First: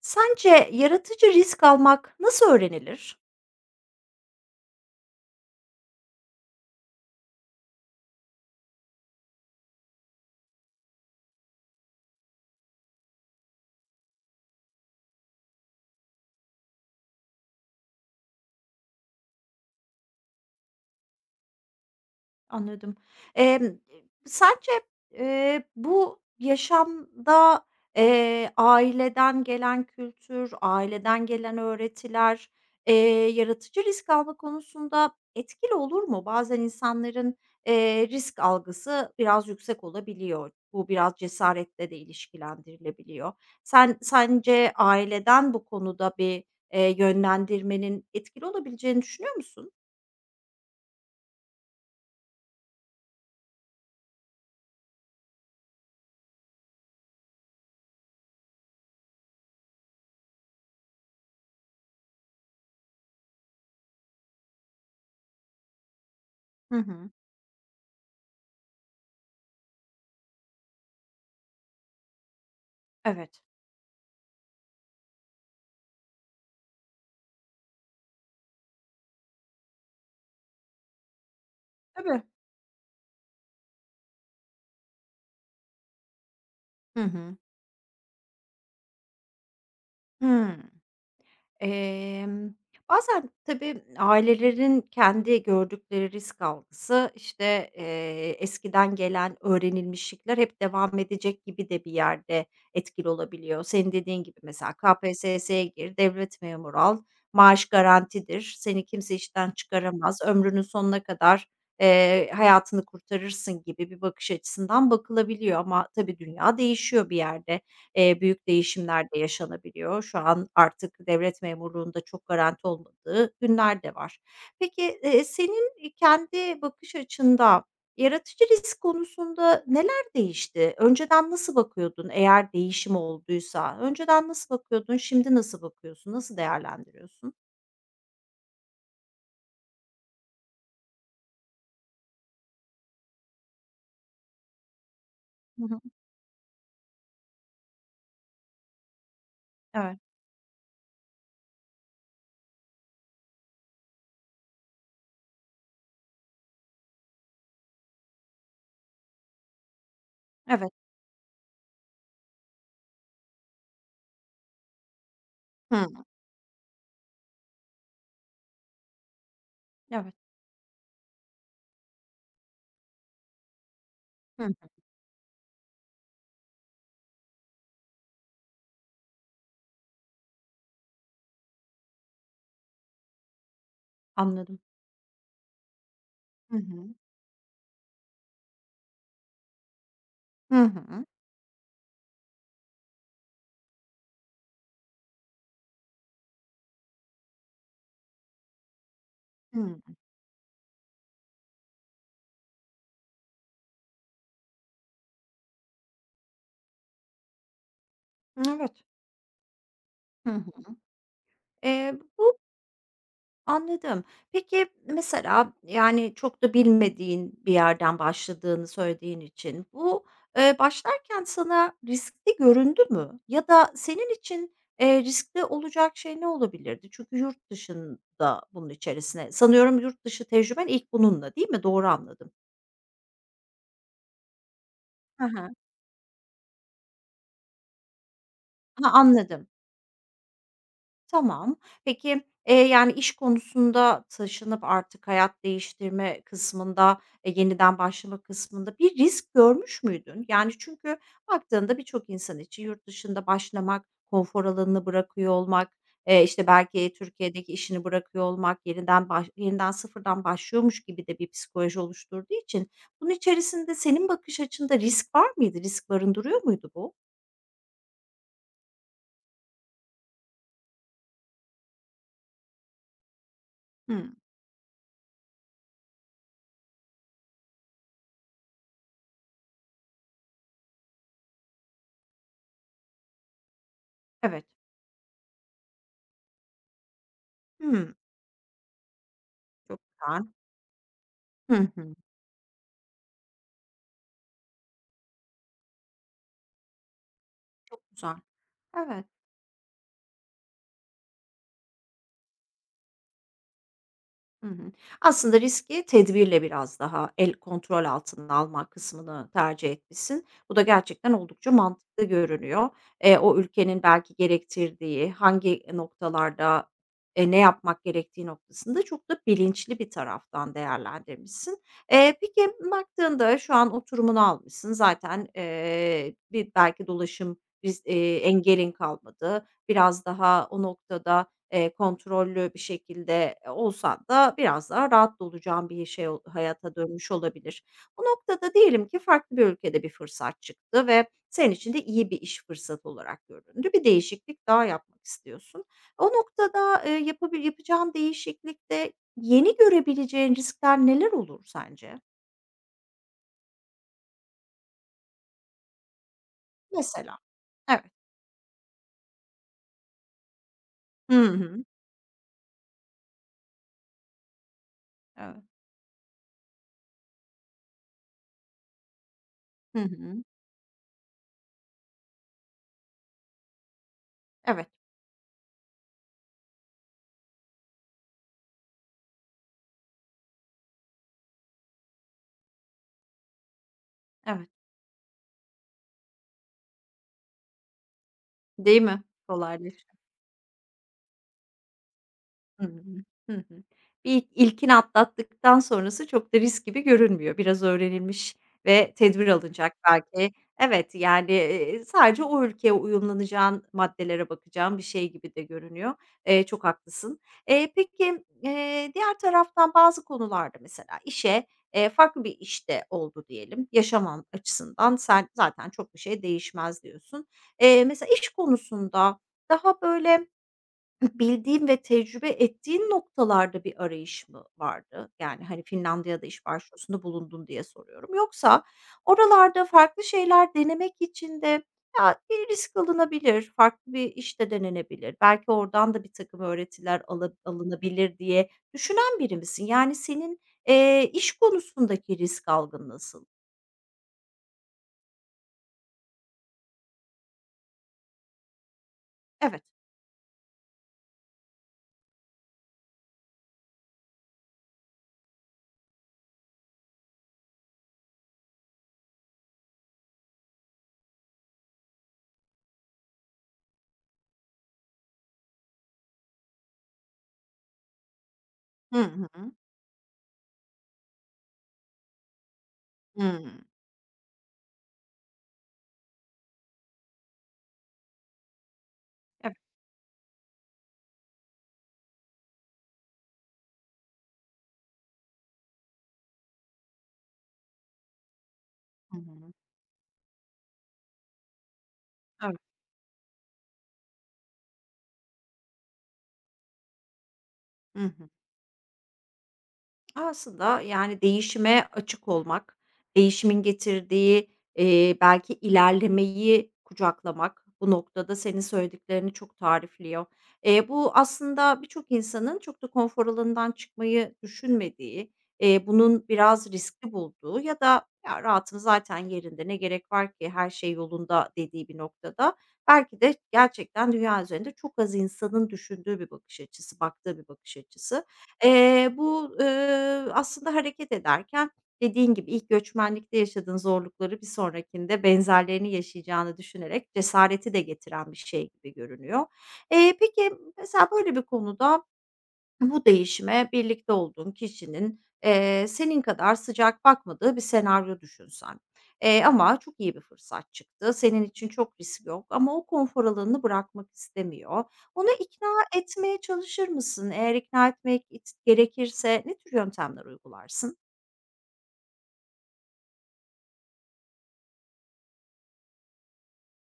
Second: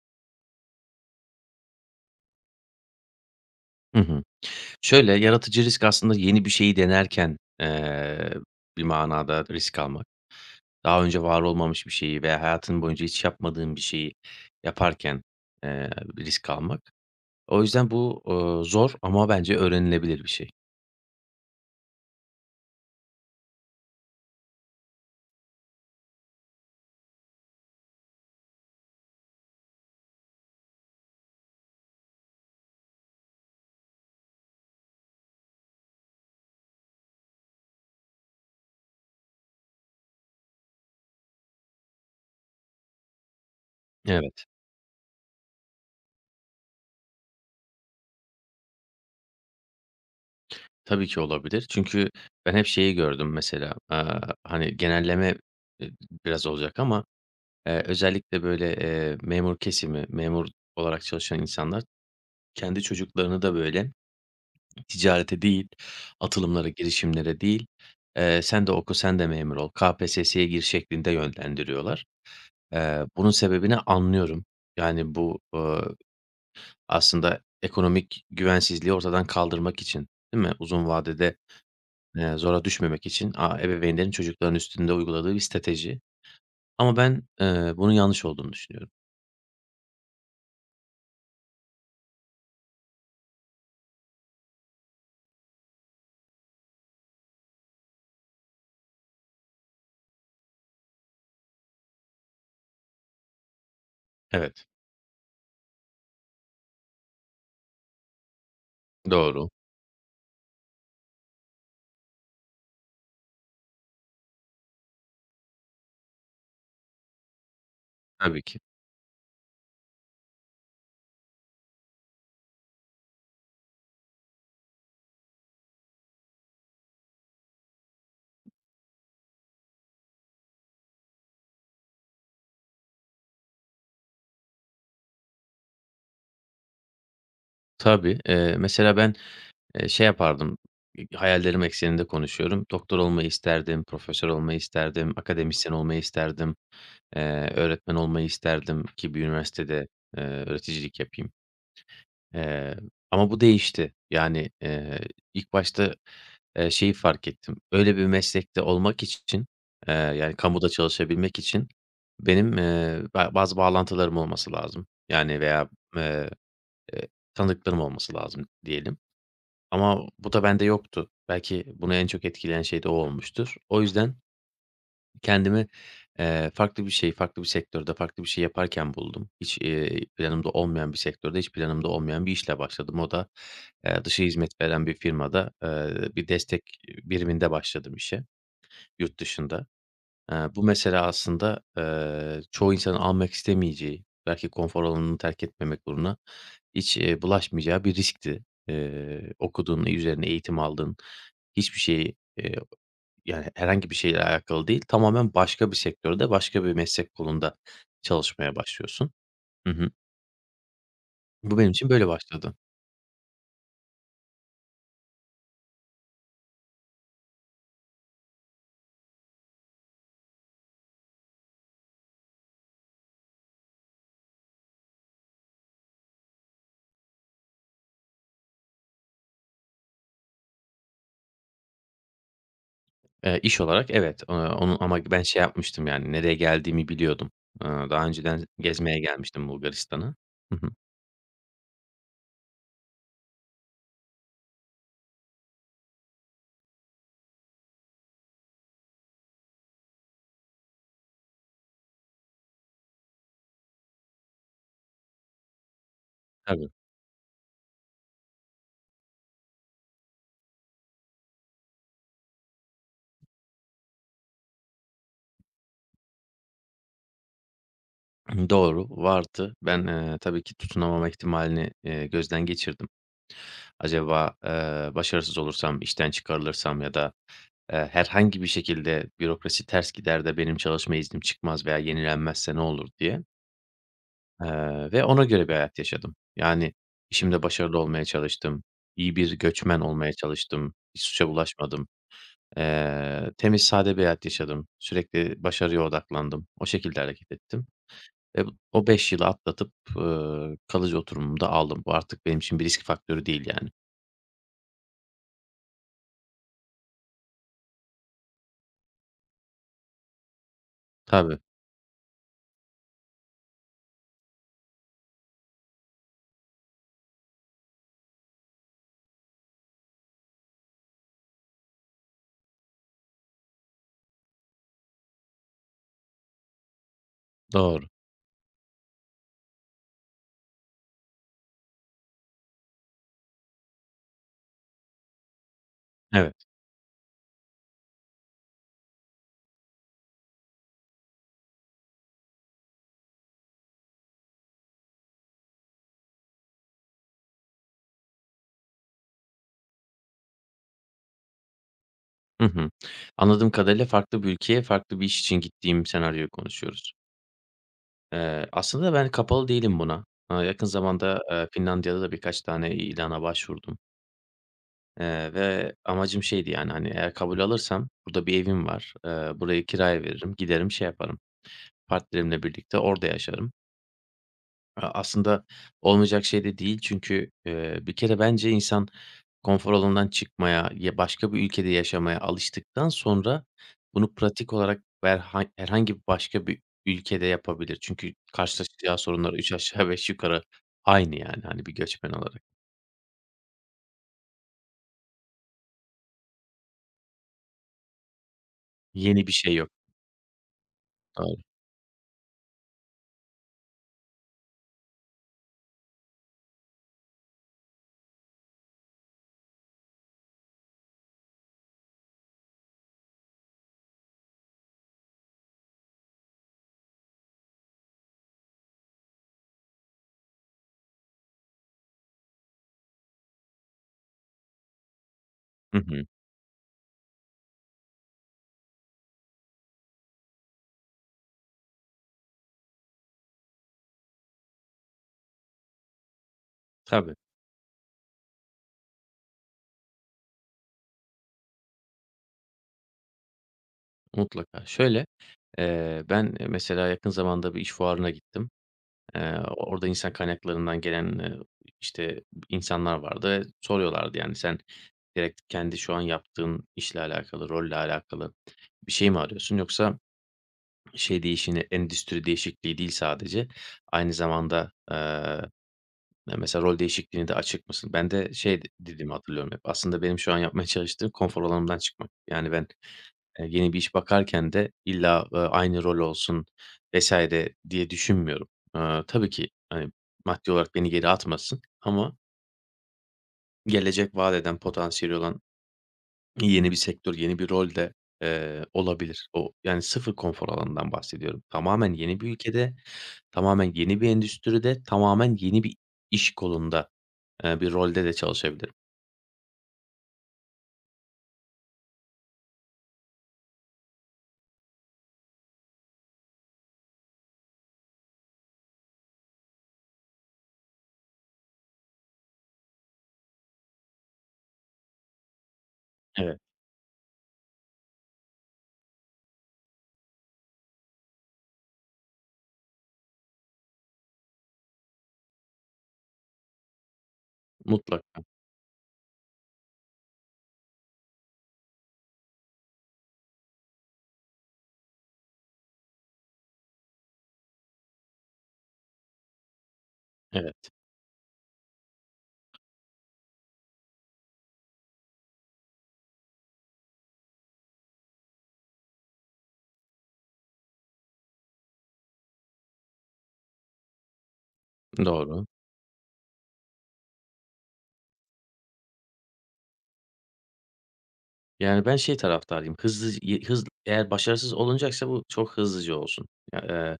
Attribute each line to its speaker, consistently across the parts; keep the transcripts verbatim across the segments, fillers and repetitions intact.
Speaker 1: Sence yaratıcı risk almak nasıl öğrenilir?
Speaker 2: Hı hı. Şöyle, yaratıcı risk aslında yeni bir şeyi denerken, eee, bir manada risk almak. Daha önce var olmamış bir şeyi veya hayatın boyunca hiç yapmadığın bir şeyi yaparken, eee, risk almak. O yüzden bu, ııı, zor ama bence öğrenilebilir bir şey.
Speaker 1: Anladım. Emm, sence, eee, bu yaşamda, eee, aileden gelen kültür, aileden gelen öğretiler, eee, yaratıcı risk alma konusunda etkili olur mu? Bazen insanların, eee, risk algısı biraz yüksek olabiliyor. Bu biraz cesaretle de ilişkilendirilebiliyor. Sen
Speaker 2: Evet,
Speaker 1: sence aileden bu konuda bir, eee, yönlendirmenin etkili olabileceğini düşünüyor musun?
Speaker 2: tabii ki olabilir. Çünkü ben hep şeyi gördüm mesela, aaa, hani, genelleme, eee, biraz olacak ama, eee, özellikle böyle, eee, memur kesimi, memur olarak çalışan insanlar kendi çocuklarını da böyle ticarete değil, atılımlara,
Speaker 1: Hı hı.
Speaker 2: girişimlere değil, eee, "Sen de oku, sen de memur ol, K P S S'ye gir." şeklinde yönlendiriyorlar. Eee, bunun
Speaker 1: Evet.
Speaker 2: sebebini anlıyorum. Yani bu, ııı, aslında ekonomik güvensizliği ortadan kaldırmak için, değil mi? Uzun vadede,
Speaker 1: Tabii.
Speaker 2: eee, zora düşmemek için a ebeveynlerin çocukların üstünde uyguladığı bir strateji. Ama
Speaker 1: Hı
Speaker 2: ben,
Speaker 1: hı.
Speaker 2: eee, bunun yanlış olduğunu düşünüyorum.
Speaker 1: Hımm. Emm, bazen tabii ailelerin kendi gördükleri risk algısı, işte, eee, eskiden gelen öğrenilmişlikler hep devam edecek gibi de bir yerde etkili olabiliyor. Senin dediğin gibi
Speaker 2: Evet,
Speaker 1: mesela K P S S'ye gir, devlet memuru al, maaş garantidir, seni kimse
Speaker 2: doğru.
Speaker 1: işten çıkaramaz, ömrünün sonuna kadar, eee, hayatını kurtarırsın gibi bir bakış açısından bakılabiliyor ama tabii dünya değişiyor bir yerde. Eee,
Speaker 2: Tabii
Speaker 1: büyük
Speaker 2: ki.
Speaker 1: değişimler de yaşanabiliyor. Şu an artık devlet memurluğunda çok garanti olmadığı günler de var. Peki, eee, senin, kendi bakış açında yaratıcı risk konusunda neler değişti? Önceden nasıl bakıyordun eğer değişim olduysa? Önceden nasıl bakıyordun, şimdi nasıl bakıyorsun? Nasıl değerlendiriyorsun?
Speaker 2: Tabii. Eee, mesela ben Eee, şey yapardım, hayallerim ekseninde konuşuyorum. Doktor olmayı isterdim, profesör olmayı isterdim,
Speaker 1: Hı
Speaker 2: akademisyen
Speaker 1: hı.
Speaker 2: olmayı isterdim, eee, öğretmen olmayı isterdim ki bir üniversitede,
Speaker 1: Evet.
Speaker 2: eee, öğreticilik yapayım. Eee, Ama bu değişti. Yani, eee, ilk başta, eee, şeyi fark ettim. Öyle bir meslekte olmak için, eee, yani kamuda
Speaker 1: Evet.
Speaker 2: çalışabilmek için benim, eee, ba bazı bağlantılarım olması lazım. Yani veya,
Speaker 1: Hıı.
Speaker 2: eee, eee, tanıdıklarım olması lazım diyelim. Ama
Speaker 1: Evet.
Speaker 2: bu da bende yoktu. Belki bunu en çok etkileyen şey de o olmuştur. O yüzden
Speaker 1: Hı.
Speaker 2: kendimi, eee, farklı bir şey, farklı bir sektörde, farklı bir şey yaparken buldum. Hiç, eee, planımda olmayan bir sektörde, hiç planımda olmayan bir işle başladım. O da, eee, dışı
Speaker 1: Anladım.
Speaker 2: hizmet veren bir firmada, eee, bir
Speaker 1: Hı
Speaker 2: destek
Speaker 1: hı.
Speaker 2: biriminde başladım işe yurt dışında. Eee,
Speaker 1: Hı
Speaker 2: bu
Speaker 1: hı.
Speaker 2: mesela aslında, eee, çoğu insanın almak istemeyeceği, belki konfor alanını terk etmemek uğruna hiç, eee, bulaşmayacağı bir riskti. Eee,
Speaker 1: Hıı.
Speaker 2: okuduğun, üzerine eğitim aldığın hiçbir şeyi, eee, yani, herhangi bir şeyle alakalı değil, tamamen başka bir sektörde, başka bir meslek kolunda çalışmaya
Speaker 1: Evet.
Speaker 2: başlıyorsun. Hı hı.
Speaker 1: Hı hı.
Speaker 2: Bu benim için
Speaker 1: Eee,
Speaker 2: böyle
Speaker 1: bu
Speaker 2: başladı.
Speaker 1: Anladım. Peki, mesela, yani, çok da bilmediğin bir yerden başladığını söylediğin için bu, eee, başlarken sana riskli göründü mü? Ya da senin için, eee, riskli olacak şey ne olabilirdi? Çünkü yurt dışında bunun içerisine sanıyorum yurt dışı tecrüben ilk bununla, değil mi? Doğru anladım.
Speaker 2: Eee, iş olarak evet, eee, onu ama ben
Speaker 1: Hı
Speaker 2: şey
Speaker 1: hı.
Speaker 2: yapmıştım, yani, nereye geldiğimi biliyordum. Eee, daha önceden
Speaker 1: Ha,
Speaker 2: gezmeye gelmiştim
Speaker 1: anladım.
Speaker 2: Bulgaristan'a. Hı hı.
Speaker 1: Tamam. Peki, eee, yani, iş konusunda taşınıp artık hayat değiştirme kısmında, eee, yeniden başlama kısmında bir risk görmüş müydün? Yani, çünkü baktığında birçok insan için yurt dışında başlamak, konfor alanını bırakıyor olmak, eee, işte,
Speaker 2: Tabii.
Speaker 1: belki Türkiye'deki işini bırakıyor olmak, yeniden baş yeniden sıfırdan başlıyormuş gibi de bir psikoloji oluşturduğu için bunun içerisinde senin bakış açında risk var mıydı? Risk barındırıyor muydu bu?
Speaker 2: Doğru, vardı. Ben, eee, tabii ki tutunamama ihtimalini, eee, gözden geçirdim.
Speaker 1: Hımm.
Speaker 2: Acaba, eee, başarısız olursam, işten çıkarılırsam ya da Eee, herhangi bir şekilde bürokrasi ters gider de benim çalışma iznim çıkmaz veya yenilenmezse ne olur diye,
Speaker 1: Evet.
Speaker 2: eee, ve ona göre bir hayat yaşadım. Yani işimde başarılı
Speaker 1: Hımm.
Speaker 2: olmaya çalıştım, iyi bir göçmen
Speaker 1: Çok
Speaker 2: olmaya
Speaker 1: güzel.
Speaker 2: çalıştım, hiç suça
Speaker 1: Hı
Speaker 2: bulaşmadım.
Speaker 1: hı.
Speaker 2: Eee, temiz, sade bir hayat yaşadım. Sürekli başarıya odaklandım. O şekilde hareket ettim
Speaker 1: Güzel.
Speaker 2: ve bu o
Speaker 1: Evet.
Speaker 2: beş yılı atlatıp, ııı, kalıcı oturumumu da aldım. Bu artık benim için bir risk faktörü değil yani.
Speaker 1: Hı hı. Aslında riski tedbirle biraz daha el kontrol altına alma kısmını tercih etmişsin. Bu da gerçekten
Speaker 2: Tabii,
Speaker 1: oldukça mantıklı görünüyor. Eee, o ülkenin belki gerektirdiği, hangi noktalarda, eee, ne yapmak gerektiği noktasında çok da bilinçli bir taraftan değerlendirmişsin. Eee, peki baktığında şu an oturumunu almışsın. Zaten, eee, bir belki dolaşım, biz
Speaker 2: doğru.
Speaker 1: eee, engelin kalmadı. Biraz daha o noktada Eee, kontrollü bir şekilde olsan da biraz daha rahat da olacağın bir şey o
Speaker 2: Evet.
Speaker 1: hayata dönmüş olabilir. Bu noktada diyelim ki farklı bir ülkede bir fırsat çıktı ve senin için de iyi bir iş fırsatı olarak göründü. Bir değişiklik daha yapmak istiyorsun. O noktada, eee, yapabil yapacağın değişiklikte yeni görebileceğin riskler neler olur sence?
Speaker 2: Hı hı. Anladığım kadarıyla farklı bir ülkeye, farklı bir iş için gittiğim senaryoyu konuşuyoruz.
Speaker 1: Mesela. Evet.
Speaker 2: Eee, aslında ben kapalı değilim buna. Aaa, yakın
Speaker 1: Hı
Speaker 2: zamanda, eee,
Speaker 1: hı.
Speaker 2: Finlandiya'da da birkaç tane ilana başvurdum, eee,
Speaker 1: Evet.
Speaker 2: ve amacım şeydi, yani, hani, eğer kabul alırsam burada bir evim var, eee, burayı
Speaker 1: Hı
Speaker 2: kiraya
Speaker 1: hı.
Speaker 2: veririm, giderim, şey yaparım, partnerimle birlikte orada yaşarım.
Speaker 1: Evet,
Speaker 2: A aslında olmayacak şey de değil çünkü, eee, bir kere bence insan konfor alanından çıkmaya, ya, başka bir ülkede yaşamaya alıştıktan sonra bunu
Speaker 1: evet.
Speaker 2: pratik olarak berha herhangi bir başka bir ülkede yapabilir. Çünkü
Speaker 1: Değil
Speaker 2: karşılaşacağı
Speaker 1: mi?
Speaker 2: sorunlar üç
Speaker 1: Kolaylaş
Speaker 2: aşağı beş yukarı aynı yani, hani, bir göçmen olarak.
Speaker 1: Hı hı. Hı hı. Bir ilkini atlattıktan sonrası çok da risk gibi görünmüyor. Biraz öğrenilmiş ve
Speaker 2: Yeni
Speaker 1: tedbir
Speaker 2: bir şey yok.
Speaker 1: alınacak belki. Evet, yani,
Speaker 2: Doğru.
Speaker 1: eee, sadece o ülkeye uyumlanacağın maddelere bakacağın bir şey gibi de görünüyor. Eee, çok haklısın. Eee, peki, eee, diğer taraftan bazı konularda mesela işe, eee, farklı bir işte oldu diyelim, Yaşamam açısından sen zaten çok bir şey değişmez diyorsun. Eee, mesela iş konusunda daha böyle Bildiğin ve tecrübe ettiğin noktalarda bir arayış mı vardı? Yani, hani,
Speaker 2: Hı hı.
Speaker 1: Finlandiya'da iş başvurusunda bulundun diye soruyorum. Yoksa oralarda farklı şeyler denemek için de, ya, bir risk alınabilir, farklı bir işte denenebilir, belki oradan da bir takım öğretiler
Speaker 2: Tabii,
Speaker 1: ala alınabilir diye düşünen biri misin? Yani, senin, eee, iş konusundaki risk algın nasıl?
Speaker 2: mutlaka. Şöyle, eee, ben, e, mesela yakın zamanda bir iş fuarına gittim. Eee,
Speaker 1: Evet.
Speaker 2: orada insan kaynaklarından gelen, eee, işte, insanlar vardı ve soruyorlardı, yani, "Sen direkt kendi şu an yaptığın işle alakalı, rolle alakalı bir şey mi arıyorsun yoksa şey değişini endüstri değişikliği değil sadece, aynı zamanda, eee, mesela rol değişikliğine de açık mısın?" Ben de şey de
Speaker 1: Hı
Speaker 2: dediğimi
Speaker 1: hı.
Speaker 2: hatırlıyorum hep, aslında benim şu an yapmaya çalıştığım konfor alanımdan çıkmak. Yani ben, eee,
Speaker 1: Hımm.
Speaker 2: yeni bir iş bakarken de illa, eee, aynı rol olsun vesaire diye düşünmüyorum. Eee, tabii ki,
Speaker 1: Evet.
Speaker 2: hani, maddi olarak beni geri atmasın ama gelecek vaat eden, potansiyeli olan yeni bir sektör, yeni bir rol de, eee,
Speaker 1: Hı
Speaker 2: olabilir. O
Speaker 1: hı.
Speaker 2: yani sıfır konfor alanından bahsediyorum. Tamamen yeni bir
Speaker 1: Evet.
Speaker 2: ülkede, tamamen yeni bir endüstride, tamamen yeni bir iş kolunda, eee, bir rolde
Speaker 1: Hı
Speaker 2: de
Speaker 1: hı.
Speaker 2: çalışabilirim.
Speaker 1: Aslında, yani, değişime açık olmak, değişimin getirdiği, eee, belki ilerlemeyi kucaklamak bu noktada senin söylediklerini çok tarifliyor. Eee, bu aslında birçok insanın çok da konfor alanından çıkmayı düşünmediği, eee, bunun
Speaker 2: Evet,
Speaker 1: biraz riskli bulduğu ya da "Ya, rahatım zaten yerinde, ne gerek var ki, her şey yolunda." dediği bir noktada belki de gerçekten dünya üzerinde çok az insanın düşündüğü bir bakış açısı, baktığı bir bakış
Speaker 2: mutlaka.
Speaker 1: açısı. Eee, bu, ııı, aslında hareket ederken dediğin gibi ilk göçmenlikte yaşadığın zorlukları bir sonrakinde benzerlerini yaşayacağını düşünerek cesareti de getiren bir şey gibi görünüyor. Eee, peki,
Speaker 2: Evet,
Speaker 1: mesela böyle bir konuda bu değişime birlikte olduğun kişinin, eee, senin kadar sıcak bakmadığı bir senaryo düşünsen, eee, ama çok iyi bir fırsat çıktı. Senin için çok risk yok ama o konfor alanını bırakmak istemiyor. Onu
Speaker 2: doğru.
Speaker 1: ikna etmeye çalışır mısın? Eğer ikna etmek it gerekirse ne tür yöntemler uygularsın?
Speaker 2: Yani ben şey taraftarıyım, hızlıc y hız eğer başarısız olunacaksa bu çok hızlıca olsun. Ya,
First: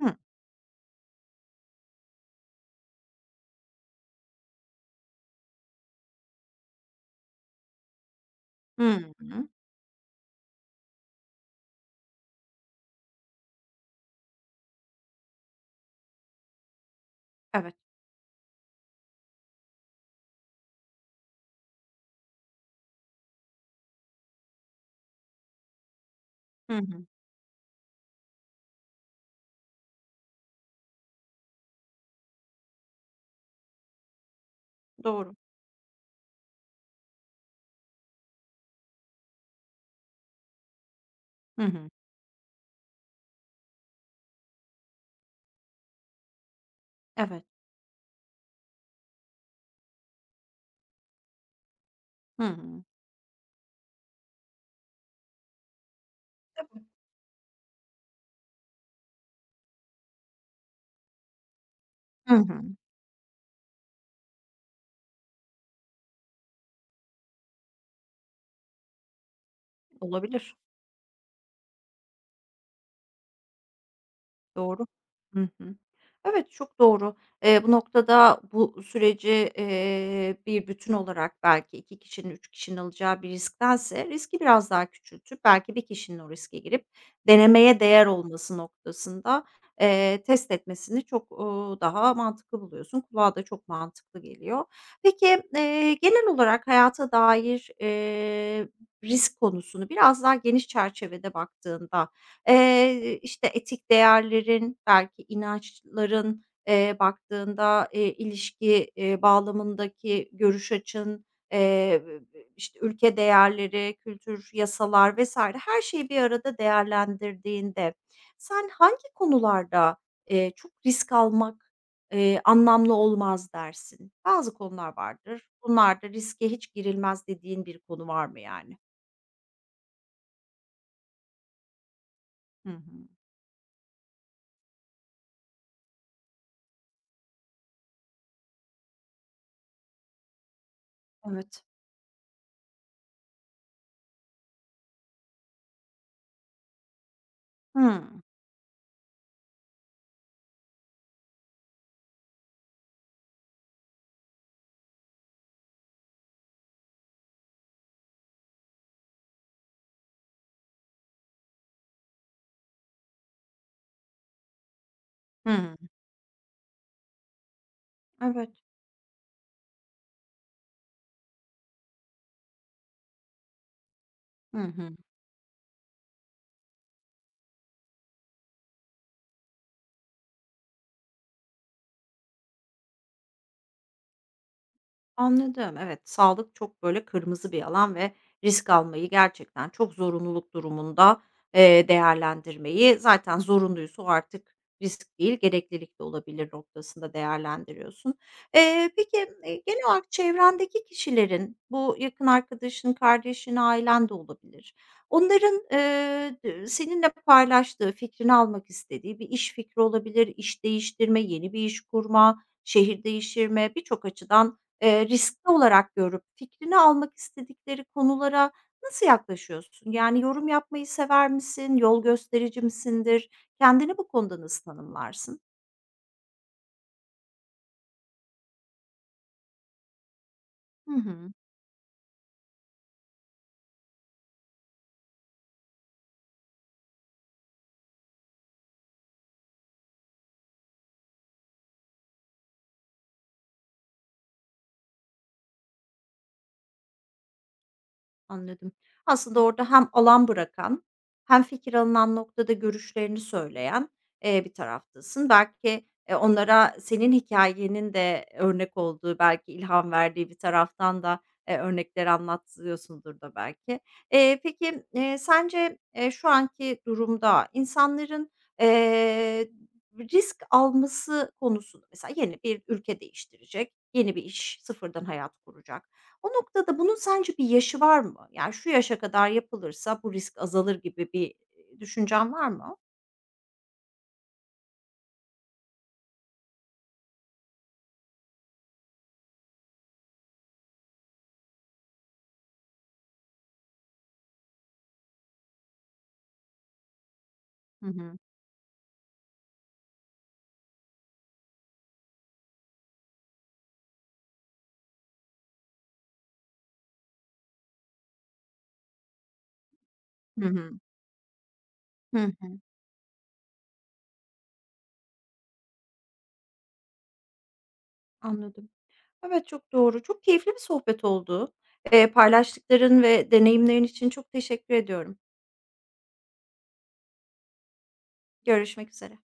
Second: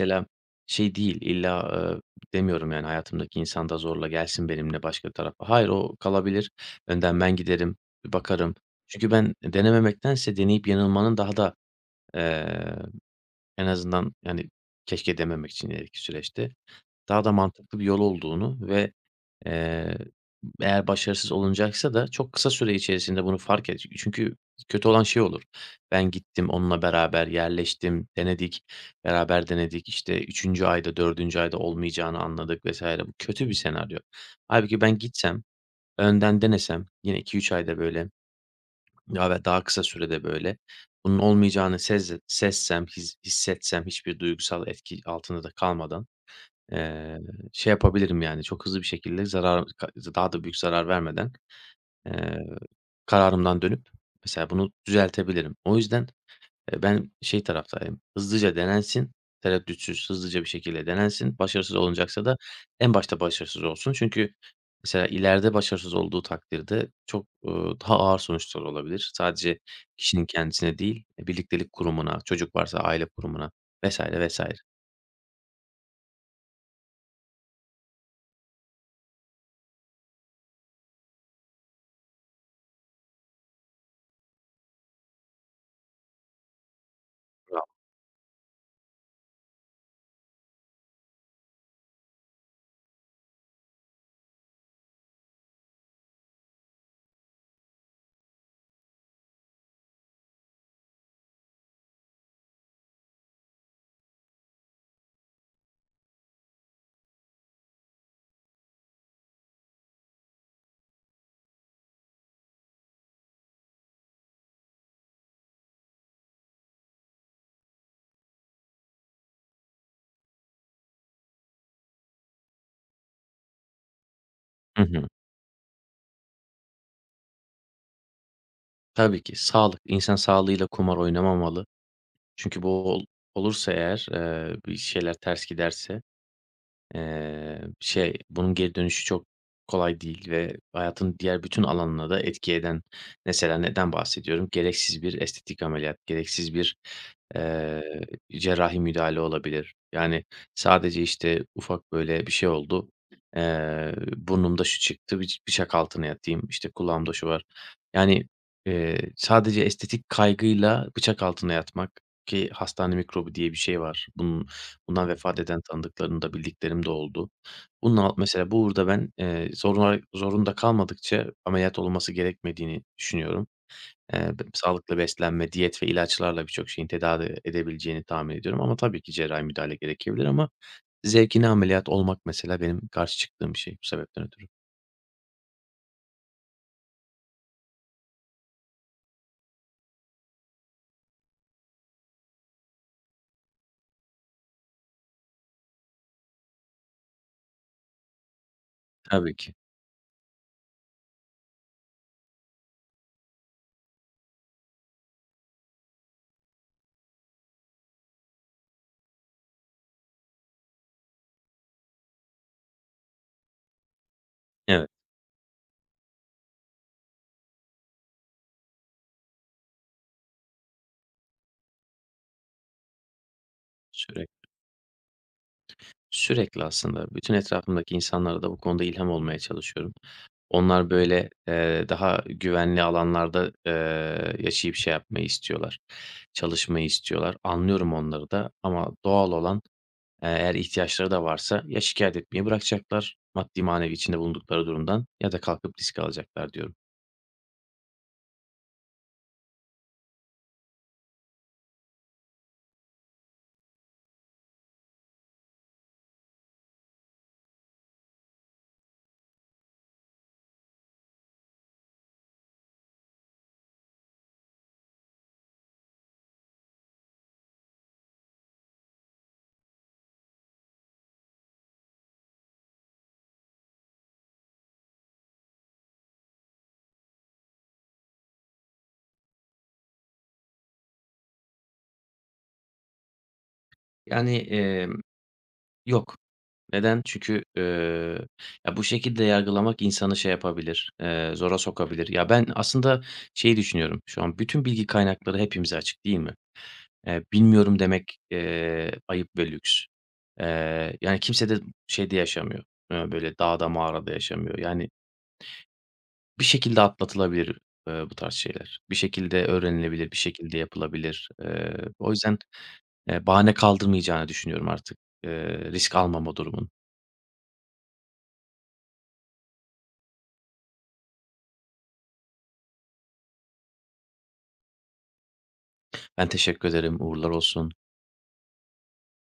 Speaker 1: Hı.
Speaker 2: şey değil, illa, eee, demiyorum yani hayatımdaki insan da zorla gelsin benimle başka tarafa. Hayır, o kalabilir. Önden ben giderim, bir bakarım. Çünkü
Speaker 1: Hı
Speaker 2: ben
Speaker 1: hı.
Speaker 2: denememektense deneyip yanılmanın daha da, eee, en azından, yani, keşke dememek için ileriki süreçte daha da
Speaker 1: Evet.
Speaker 2: mantıklı bir yol olduğunu ve, eee, eğer başarısız olunacaksa da çok kısa süre içerisinde bunu fark edecek. Çünkü kötü olan şey olur. Ben gittim,
Speaker 1: Hı
Speaker 2: onunla
Speaker 1: hı.
Speaker 2: beraber yerleştim, denedik, beraber denedik, İşte üçüncü ayda, dördüncü ayda olmayacağını anladık vesaire. Bu kötü bir senaryo. Hâlbuki ben
Speaker 1: Doğru.
Speaker 2: gitsem, önden denesem, yine iki üç ayda, böyle, ya ve daha kısa sürede, böyle, bunun
Speaker 1: Hı
Speaker 2: olmayacağını
Speaker 1: hı.
Speaker 2: sezze sezsem, his hissetsem hiçbir duygusal etki altında da kalmadan Eee,
Speaker 1: Evet.
Speaker 2: şey yapabilirim, yani, çok hızlı bir şekilde zarar ka daha da büyük zarar vermeden,
Speaker 1: Hı
Speaker 2: eee,
Speaker 1: hı.
Speaker 2: kararımdan dönüp mesela bunu düzeltebilirim. O yüzden, eee,
Speaker 1: Tabii.
Speaker 2: ben şey taraftayım. Hızlıca denensin, tereddütsüz, hızlıca bir şekilde denensin. Başarısız olunacaksa
Speaker 1: Hı
Speaker 2: da
Speaker 1: hı.
Speaker 2: en başta başarısız olsun. Çünkü mesela ileride başarısız olduğu takdirde çok, ııı, daha ağır sonuçlar olabilir. Sadece kişinin
Speaker 1: Olabilir.
Speaker 2: kendisine değil, e, birliktelik kurumuna, çocuk varsa aile kurumuna vesaire vesaire.
Speaker 1: Doğru. Hı hı. Evet, çok doğru. Eee, bu noktada bu süreci, eee, bir bütün olarak belki iki kişinin, üç kişinin alacağı bir risktense riski biraz daha küçültüp belki bir kişinin o riske girip
Speaker 2: Bravo.
Speaker 1: denemeye değer olması noktasında, eee, test etmesini çok, uuu, daha mantıklı buluyorsun. Kulağa da çok mantıklı geliyor. Peki, eee, genel olarak hayata dair, eee, risk konusunu biraz daha geniş çerçevede baktığında Eee, işte, etik değerlerin, belki inançların, eee, baktığında, eee, ilişki, eee, bağlamındaki görüş açın, eee, işte, ülke değerleri, kültür, yasalar vesaire her şeyi bir arada değerlendirdiğinde sen hangi konularda, eee, çok risk almak, eee, anlamlı olmaz dersin? Bazı
Speaker 2: Hı
Speaker 1: konular
Speaker 2: hı.
Speaker 1: vardır. Bunlarda riske hiç girilmez dediğin bir konu var mı yani?
Speaker 2: Tabii ki. Sağlık. İnsan sağlığıyla kumar oynamamalı. Çünkü
Speaker 1: Hı
Speaker 2: bu ol
Speaker 1: hı.
Speaker 2: olursa eğer, eee, bir şeyler ters giderse, Eee, şey, bunun geri dönüşü çok kolay değil ve hayatın diğer bütün
Speaker 1: Evet.
Speaker 2: alanına da etki eden mesela neden bahsediyorum? Gereksiz bir estetik ameliyat, gereksiz bir, eee,
Speaker 1: Hımm.
Speaker 2: cerrahi müdahale olabilir. Yani sadece, işte, ufak böyle bir şey oldu, eee, burnumda şu çıktı, bir bıçak altına yatayım, işte, kulağımda şu var. Yani, eee, sadece estetik kaygıyla bıçak altına yatmak ki hastane mikrobu diye bir şey var. Bunun bundan vefat eden
Speaker 1: Hımm.
Speaker 2: tanıdıklarım da, bildiklerim de oldu. Bununla mesela
Speaker 1: Evet.
Speaker 2: burada ben, eee, zoruna zorunda kalmadıkça ameliyat olması gerekmediğini düşünüyorum. Eee, b
Speaker 1: Hı hı.
Speaker 2: sağlıklı beslenme, diyet ve ilaçlarla birçok şeyin tedavi edebileceğini tahmin ediyorum ama tabii ki cerrahi müdahale gerekebilir ama zevkine ameliyat olmak mesela benim karşı çıktığım bir şey bu sebepten ötürü.
Speaker 1: Anladım. Evet, sağlık çok böyle kırmızı bir alan ve risk almayı gerçekten çok zorunluluk durumunda, eee, değerlendirmeyi zaten zorunluysa o artık risk değil, gereklilik de olabilir noktasında değerlendiriyorsun. Eee, peki,
Speaker 2: Tabii ki.
Speaker 1: eee, genel olarak çevrendeki kişilerin, bu yakın arkadaşın, kardeşin, ailen de olabilir. Onların, eee, d seninle paylaştığı, fikrini almak istediği bir iş fikri olabilir, iş değiştirme, yeni bir iş kurma, şehir değiştirme birçok açıdan
Speaker 2: Evet,
Speaker 1: Eee, riskli olarak görüp fikrini almak istedikleri konulara nasıl yaklaşıyorsun? Yani yorum yapmayı sever misin? Yol gösterici misindir? Kendini bu konuda
Speaker 2: sürekli.
Speaker 1: nasıl tanımlarsın?
Speaker 2: Sürekli aslında. Bütün etrafımdaki insanlara da bu konuda ilham olmaya çalışıyorum. Onlar,
Speaker 1: Hı
Speaker 2: böyle,
Speaker 1: hı.
Speaker 2: eee, daha güvenli alanlarda, eee, yaşayıp şey yapmayı istiyorlar, çalışmayı istiyorlar. Anlıyorum onları da ama doğal olan, eee, eğer ihtiyaçları da varsa ya şikayet etmeyi bırakacaklar, maddi manevi içinde bulundukları durumdan ya da kalkıp risk alacaklar diyorum.
Speaker 1: Anladım. Aslında orada hem alan bırakan hem fikir alınan noktada görüşlerini söyleyen, eee, bir taraftasın. Belki, eee, onlara senin hikayenin de örnek olduğu, belki ilham verdiği bir taraftan da, eee, örnekleri anlatıyorsundur da belki. Eee, peki, eee, sence, eee, şu anki durumda insanların, eee, risk alması konusu mesela yeni bir ülke değiştirecek, yeni bir iş, sıfırdan hayat kuracak. O noktada bunun sence bir yaşı var mı? Yani, "Şu yaşa kadar yapılırsa bu risk azalır." gibi bir, eee, düşüncen var mı?
Speaker 2: Yani, emm, yok. Neden? Çünkü, eee, ya, bu şekilde yargılamak insanı şey yapabilir, eee, zora sokabilir. Ya, ben aslında şeyi düşünüyorum şu an, bütün bilgi kaynakları hepimize açık değil mi? Eee, bilmiyorum
Speaker 1: Hı
Speaker 2: demek,
Speaker 1: hı.
Speaker 2: eee, ayıp ve lüks. Eee, yani, kimse de şeyde yaşamıyor, eee, böyle dağda mağarada yaşamıyor. Yani, bir şekilde atlatılabilir, eee, bu tarz şeyler. Bir şekilde öğrenilebilir, bir
Speaker 1: Hı
Speaker 2: şekilde
Speaker 1: hı.
Speaker 2: yapılabilir. Eee, o
Speaker 1: Hı
Speaker 2: yüzden,
Speaker 1: hı.
Speaker 2: eee, bahane kaldırmayacağını düşünüyorum artık, eee, risk almama durumun.
Speaker 1: Anladım. Evet, çok doğru. Çok keyifli bir sohbet oldu. Eee, paylaştıkların ve deneyimlerin için çok teşekkür ediyorum.
Speaker 2: Ben teşekkür ederim, uğurlar olsun.
Speaker 1: Görüşmek üzere.